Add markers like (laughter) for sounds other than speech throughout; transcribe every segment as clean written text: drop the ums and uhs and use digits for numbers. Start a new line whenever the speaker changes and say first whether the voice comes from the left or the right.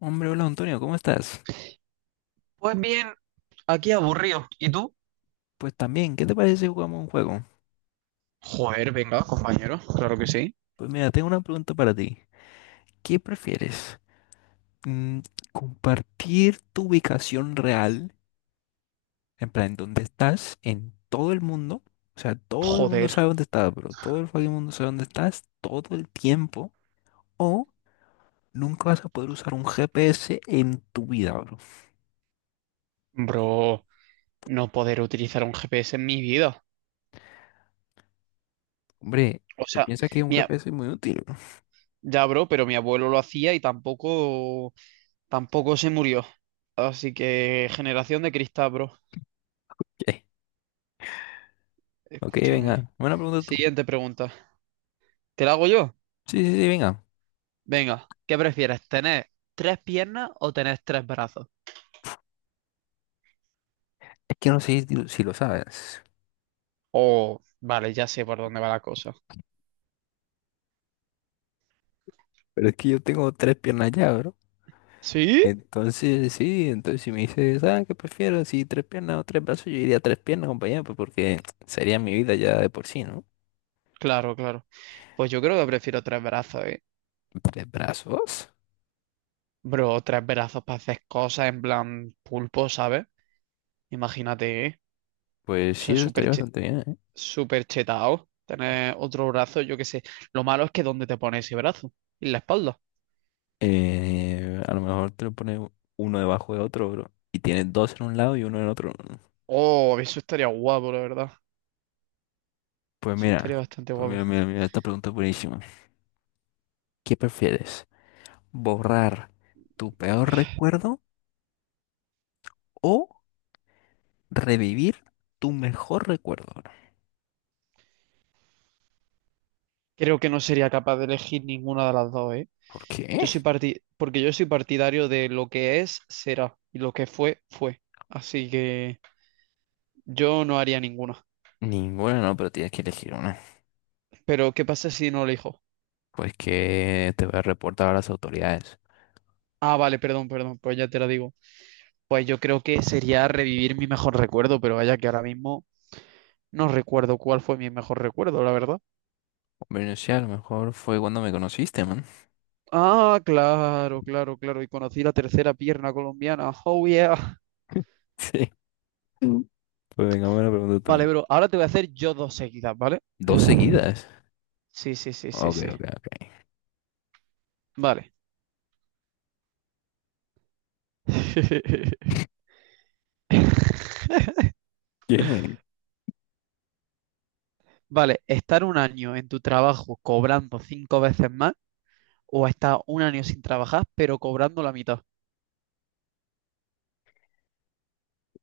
left: Hombre, hola Antonio, ¿cómo estás?
right: Pues bien, aquí aburrido. ¿Y tú?
left: Pues también, ¿qué te parece si jugamos un juego?
right: Joder, venga, compañero, claro que sí.
left: Pues mira, tengo una pregunta para ti. ¿Qué prefieres? Mm, ¿compartir tu ubicación real, en plan, dónde estás, en todo el mundo? O sea, todo el mundo
right: Joder,
left: sabe dónde estás, pero todo el fucking mundo sabe dónde estás todo el tiempo. O nunca vas a poder usar un GPS en tu vida, bro.
right: bro, no poder utilizar un GPS en mi vida.
left: Hombre,
right: O
left: yo
right: sea,
left: pienso que un
right: mira,
left: GPS es muy útil. (laughs) ¿No?
right: ya, bro, pero mi abuelo lo hacía y tampoco se murió. Así que, generación de cristal, bro.
left: Ok,
right: Escúchame.
left: venga, buena pregunta tú.
right: Siguiente pregunta. ¿Te la hago yo?
left: Sí, sí, sí, venga.
right: Venga, ¿qué prefieres, tener tres piernas o tener tres brazos?
left: Es que no sé si lo sabes.
right: Oh, vale, ya sé por dónde va la cosa.
left: Pero es que yo tengo tres piernas ya, bro.
right: ¿Sí?
left: Entonces, sí, entonces si me dices, ah, ¿qué prefiero? Si tres piernas o tres brazos, yo diría tres piernas, compañero, pues porque sería mi vida ya de por sí, ¿no?
right: Claro, claro. Pues yo creo que prefiero tres brazos, ¿eh?
left: ¿Tres brazos?
right: Bro, tres brazos para hacer cosas en plan pulpo, ¿sabes? Imagínate, ¿eh?
left: Pues
right: Eso
left: sí,
right: es
left: eso estaría bastante bien, ¿eh?
right: súper chetado. Tener otro brazo, yo qué sé. Lo malo es que ¿dónde te pones ese brazo? En la espalda.
left: A lo mejor te lo pones uno debajo de otro, bro. Y tienes dos en un lado y uno en otro.
right: Oh, eso estaría guapo, la verdad.
left: Pues
right: Eso
left: mira,
right: estaría bastante
left: pues mira,
right: guapo.
left: mira, mira, esta pregunta es buenísima. ¿Qué prefieres? ¿Borrar tu peor recuerdo o revivir tu mejor recuerdo?
right: Creo que no sería capaz de elegir ninguna de las dos, ¿eh?
left: ¿Por qué?
right: Porque yo soy partidario de lo que es, será. Y lo que fue, fue. Así que yo no haría ninguna.
left: Ninguna no, pero tienes que elegir una.
right: Pero, ¿qué pasa si no elijo?
left: Pues que te voy a reportar a las autoridades.
right: Ah, vale, perdón, perdón, pues ya te lo digo. Pues yo creo que sería revivir mi mejor recuerdo, pero vaya que ahora mismo no recuerdo cuál fue mi mejor recuerdo, la verdad.
left: Bueno, sí, a lo mejor fue cuando me conociste, man.
right: Ah, claro, claro, claro. Y conocí la tercera pierna colombiana. Oh, yeah.
left: (laughs) Sí, pues venga, me la pregunta
right: Vale,
left: también.
right: bro, ahora te voy a hacer yo dos seguidas, ¿vale?
left: Dos seguidas.
right: Sí, sí, sí, sí,
left: Ok,
right: sí.
left: ok, ok.
right: Vale. (laughs)
left: ¿Qué?
right: Vale, estar un año en tu trabajo cobrando cinco veces más o estar un año sin trabajar, pero cobrando la mitad.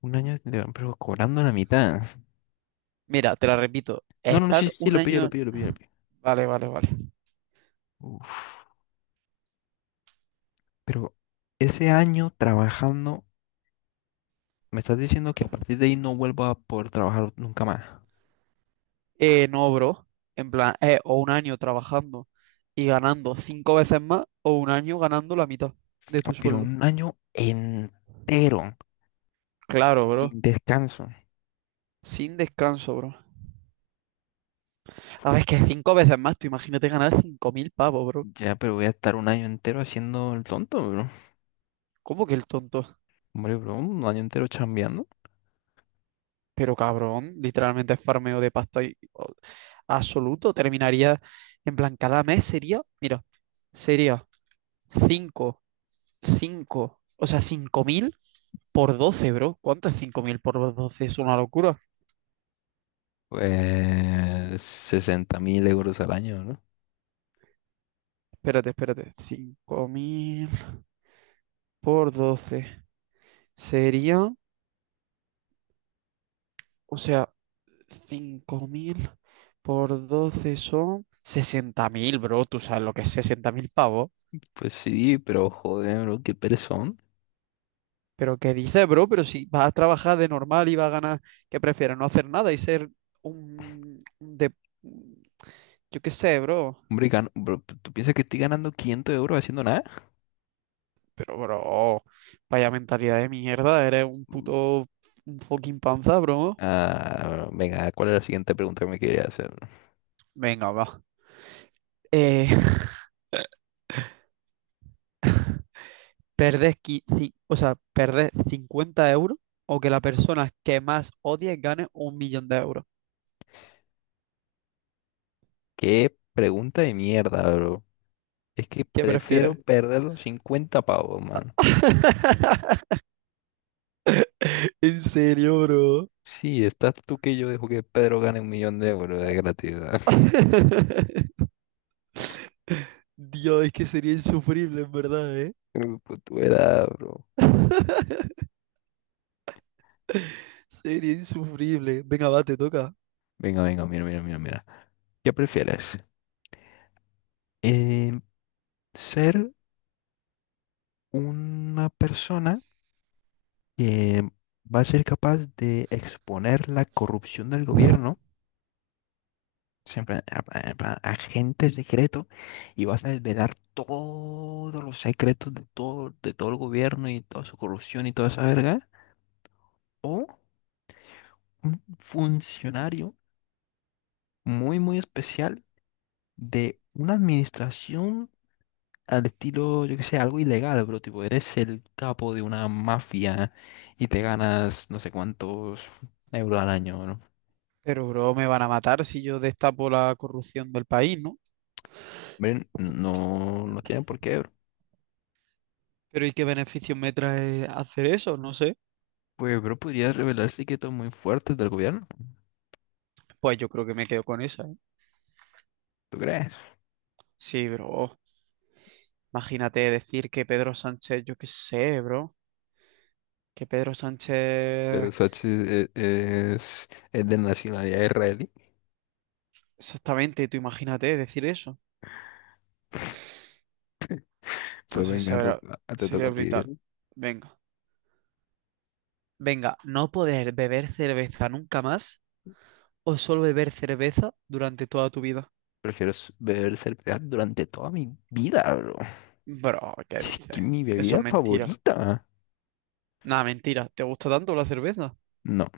left: Un año, pero cobrando la mitad.
right: Mira, te la repito,
left: No, no, no, sí,
right: estar
left: sí, sí,
right: un
left: lo pillo, lo
right: año,
left: pillo, lo pillo, lo pillo.
right: vale, vale, vale.
left: Uf, pero ese año trabajando, me estás diciendo que a partir de ahí no vuelvo a poder trabajar nunca más.
right: No, bro, en plan, o un año trabajando y ganando cinco veces más, o un año ganando la mitad de
left: Ah,
right: tu
left: pero
right: sueldo.
left: un año entero,
right: Claro, bro,
left: sin descanso.
right: sin descanso, bro. A ver, es que cinco veces más, tú imagínate ganar 5.000 pavos, bro.
left: Ya, pero voy a estar un año entero haciendo el tonto, bro.
right: ¿Cómo que el tonto?
left: Hombre, bro, un año entero chambeando.
right: Pero cabrón, literalmente es farmeo de pasta absoluto. Terminaría, en plan, cada mes sería, mira, sería cinco, o sea, 5.000. Por 12, bro. ¿Cuánto es 5.000 por doce? Es una locura.
left: Pues 60.000 euros al año, ¿no?
right: Espérate, espérate. 5.000 por doce, sería, o sea, 5.000 por 12 son 60.000, bro. Tú sabes lo que es 60.000 pavos.
left: Pues sí, pero joder, bro, qué perezón.
right: Pero ¿qué dices, bro? Pero si vas a trabajar de normal y vas a ganar, ¿qué prefieres? No hacer nada y ser un... un de... yo qué sé, bro.
left: Hombre, bro, ¿tú piensas que estoy ganando 500 euros haciendo nada?
right: Pero, bro, vaya mentalidad de mierda. Eres
left: Mm.
right: un fucking panza, bro.
left: Ah, bro, venga, ¿cuál es la siguiente pregunta que me quería hacer, bro?
right: Venga, va. Eh, (laughs) perdés, qui- ci- o sea, perdés 50 € o que la persona que más odies gane 1 millón de euros.
left: Qué pregunta de mierda, bro. Es que
right: ¿Qué prefieres?
left: prefiero perder los 50 pavos, mano.
right: (laughs) ¿En serio, bro?
left: Sí, estás tú que yo dejo que Pedro gane 1.000.000 de euros de gratuidad. (laughs)
right: (laughs) Dios, es que sería insufrible, en verdad, ¿eh?
left: Pero pues, tú era, (laughs) bro.
right: (laughs) Sería insufrible. Venga, va, te toca.
left: Venga, venga, mira, mira, mira, mira. ¿Qué prefieres? Eh, ¿Ser una persona que va a ser capaz de exponer la corrupción del gobierno, siempre a- agente secreto, y vas a desvelar todos los secretos de todo el gobierno y toda su corrupción y toda esa verga? ¿O un funcionario muy, muy especial de una administración, al estilo, yo que sé, algo ilegal, pero tipo, eres el capo de una mafia y te ganas no sé cuántos euros al año, ¿no?
right: Pero, bro, me van a matar si yo destapo la corrupción del país, ¿no?
left: Hombre, no, no tienen por qué, bro.
right: Pero ¿y qué beneficios me trae hacer eso? No sé.
left: Pues, bro, podría revelar secretos muy fuertes del gobierno,
right: Pues yo creo que me quedo con esa, ¿eh?
left: ¿tú crees?
right: Sí, bro. Imagínate decir que Pedro Sánchez, yo qué sé, bro. Que Pedro Sánchez...
left: Pero Sachi es de nacionalidad israelí.
right: Exactamente, tú imagínate decir eso. O
left: Pues
right: sea,
left: venga, bro, te toca
right: sería
left: a ti,
right: brutal.
left: bro.
right: Venga. Venga, no poder beber cerveza nunca más o solo beber cerveza durante toda tu vida.
left: Prefiero beber cerveza durante toda mi vida, bro.
right: Bro, ¿qué
left: Si es que
right: dices?
left: mi
right: Eso es
left: bebida
right: mentira.
left: favorita.
right: Nada, mentira. ¿Te gusta tanto la cerveza?
left: No.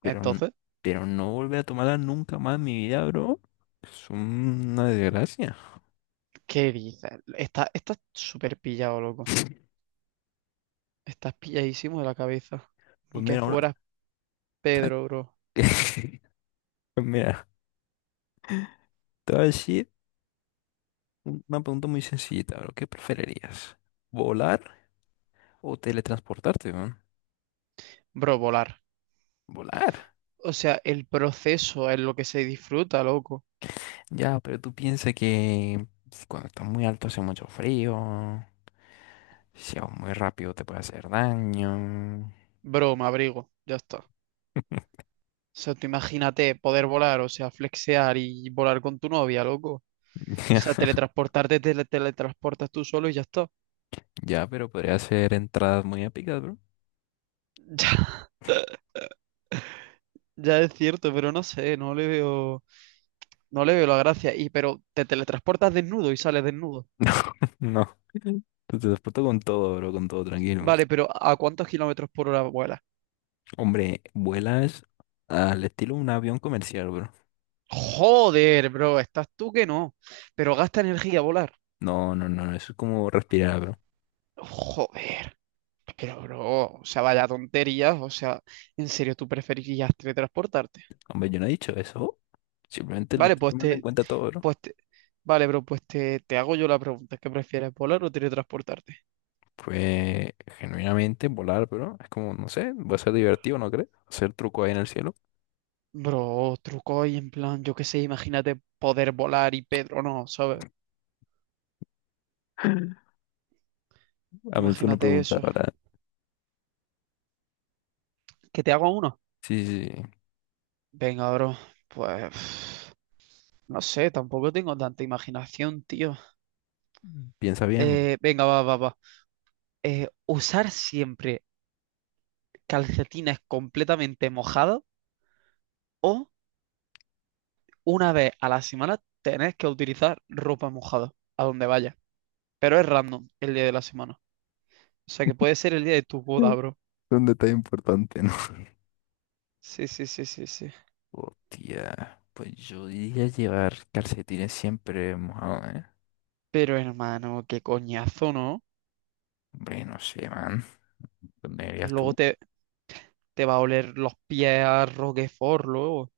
left: Pero
right: Entonces,
left: pero no volver a tomarla nunca más en mi vida, bro. Es una desgracia.
right: ¿qué dices? Está súper pillado, loco.
left: (laughs)
right: Estás pilladísimo de la cabeza. Ni
left: Pues
right: que
left: mira, una...
right: fuera
left: ¿Sabes
right: Pedro, bro.
left: qué? (laughs) Pues mira, te voy a decir una pregunta muy sencillita, bro. ¿Qué preferirías? ¿Volar o teletransportarte, weón?
right: Bro, volar.
left: Volar.
right: O sea, el proceso es lo que se disfruta, loco.
left: Ya, pero tú piensas que pues, cuando estás muy alto hace mucho frío. Si vas muy rápido te puede hacer daño.
right: Bro, me abrigo, ya está. O sea, tú imagínate poder volar, o sea, flexear y volar con tu novia, loco. O sea,
left: (laughs)
right: teletransportarte, teletransportas tú solo y ya está.
left: Ya, pero podría hacer entradas muy épicas, bro.
right: (laughs) Ya, ya es cierto, pero no sé, no le veo la gracia. Y pero te teletransportas desnudo y sales desnudo.
left: No, (laughs) no. Te transporto con todo, bro, con todo, tranquilo.
right: Vale, pero ¿a cuántos kilómetros por hora vuelas?
left: Hombre, vuelas al estilo de un avión comercial, bro.
right: Joder, bro, estás tú que no. Pero gasta energía volar.
left: No, no, no, eso es como respirar, bro.
right: Joder. Pero, bro, o sea, vaya tonterías, o sea, en serio, tú preferirías teletransportarte.
left: Hombre, yo no he dicho eso. Simplemente lo
right: Vale,
left: estoy tomando en cuenta todo, bro.
right: pues te- vale, bro, te hago yo la pregunta, ¿qué prefieres, volar o teletransportarte?
left: Pues, genuinamente, volar, bro, es como, no sé, va a ser divertido, ¿no crees? Hacer truco ahí en el cielo.
right: Bro, truco y en plan, yo qué sé, imagínate poder volar y Pedro no, ¿sabes?
left: A veces uno
right: Imagínate
left: pregunta,
right: eso.
left: ahora,
right: ¿Que te hago uno?
left: sí, sí, sí,
right: Venga, bro, pues, (sighs) no sé, tampoco tengo tanta imaginación, tío.
left: piensa bien, bro.
right: Venga, va, va, va. Usar siempre calcetines completamente mojados o una vez a la semana tenés que utilizar ropa mojada a donde vayas. Pero es random el día de la semana. O sea que puede ser el día de tu
left: Mm.
right: boda, bro.
left: Es un detalle importante, ¿no?
right: Sí, sí, sí, sí, sí.
left: Hostia, pues yo diría llevar calcetines siempre mojados, ¿eh?
right: Pero hermano, qué coñazo, ¿no?
left: Hombre, no sé, man. ¿Dónde irías
right: Luego
left: tú?
right: te va a oler los pies a Roquefort luego.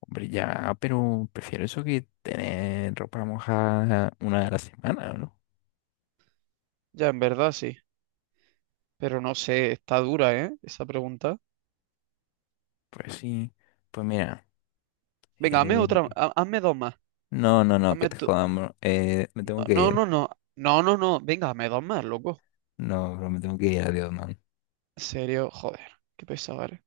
left: Hombre, ya, pero prefiero eso que tener ropa mojada una de la semana, ¿no?
right: Ya, en verdad sí. Pero no sé, está dura, ¿eh? Esa pregunta.
left: Pues sí. Pues mira,
right: Venga, hazme otra,
left: eh,
right: hazme dos más.
left: no, no, no, que
right: Hazme
left: te
right: tú-
left: jodamos. Me tengo que
right: No,
left: ir.
right: no, no. No, no, no. Venga, hazme dos más, loco.
left: No, bro, me tengo que ir. Adiós, man.
right: En serio, joder. Qué pesado eres.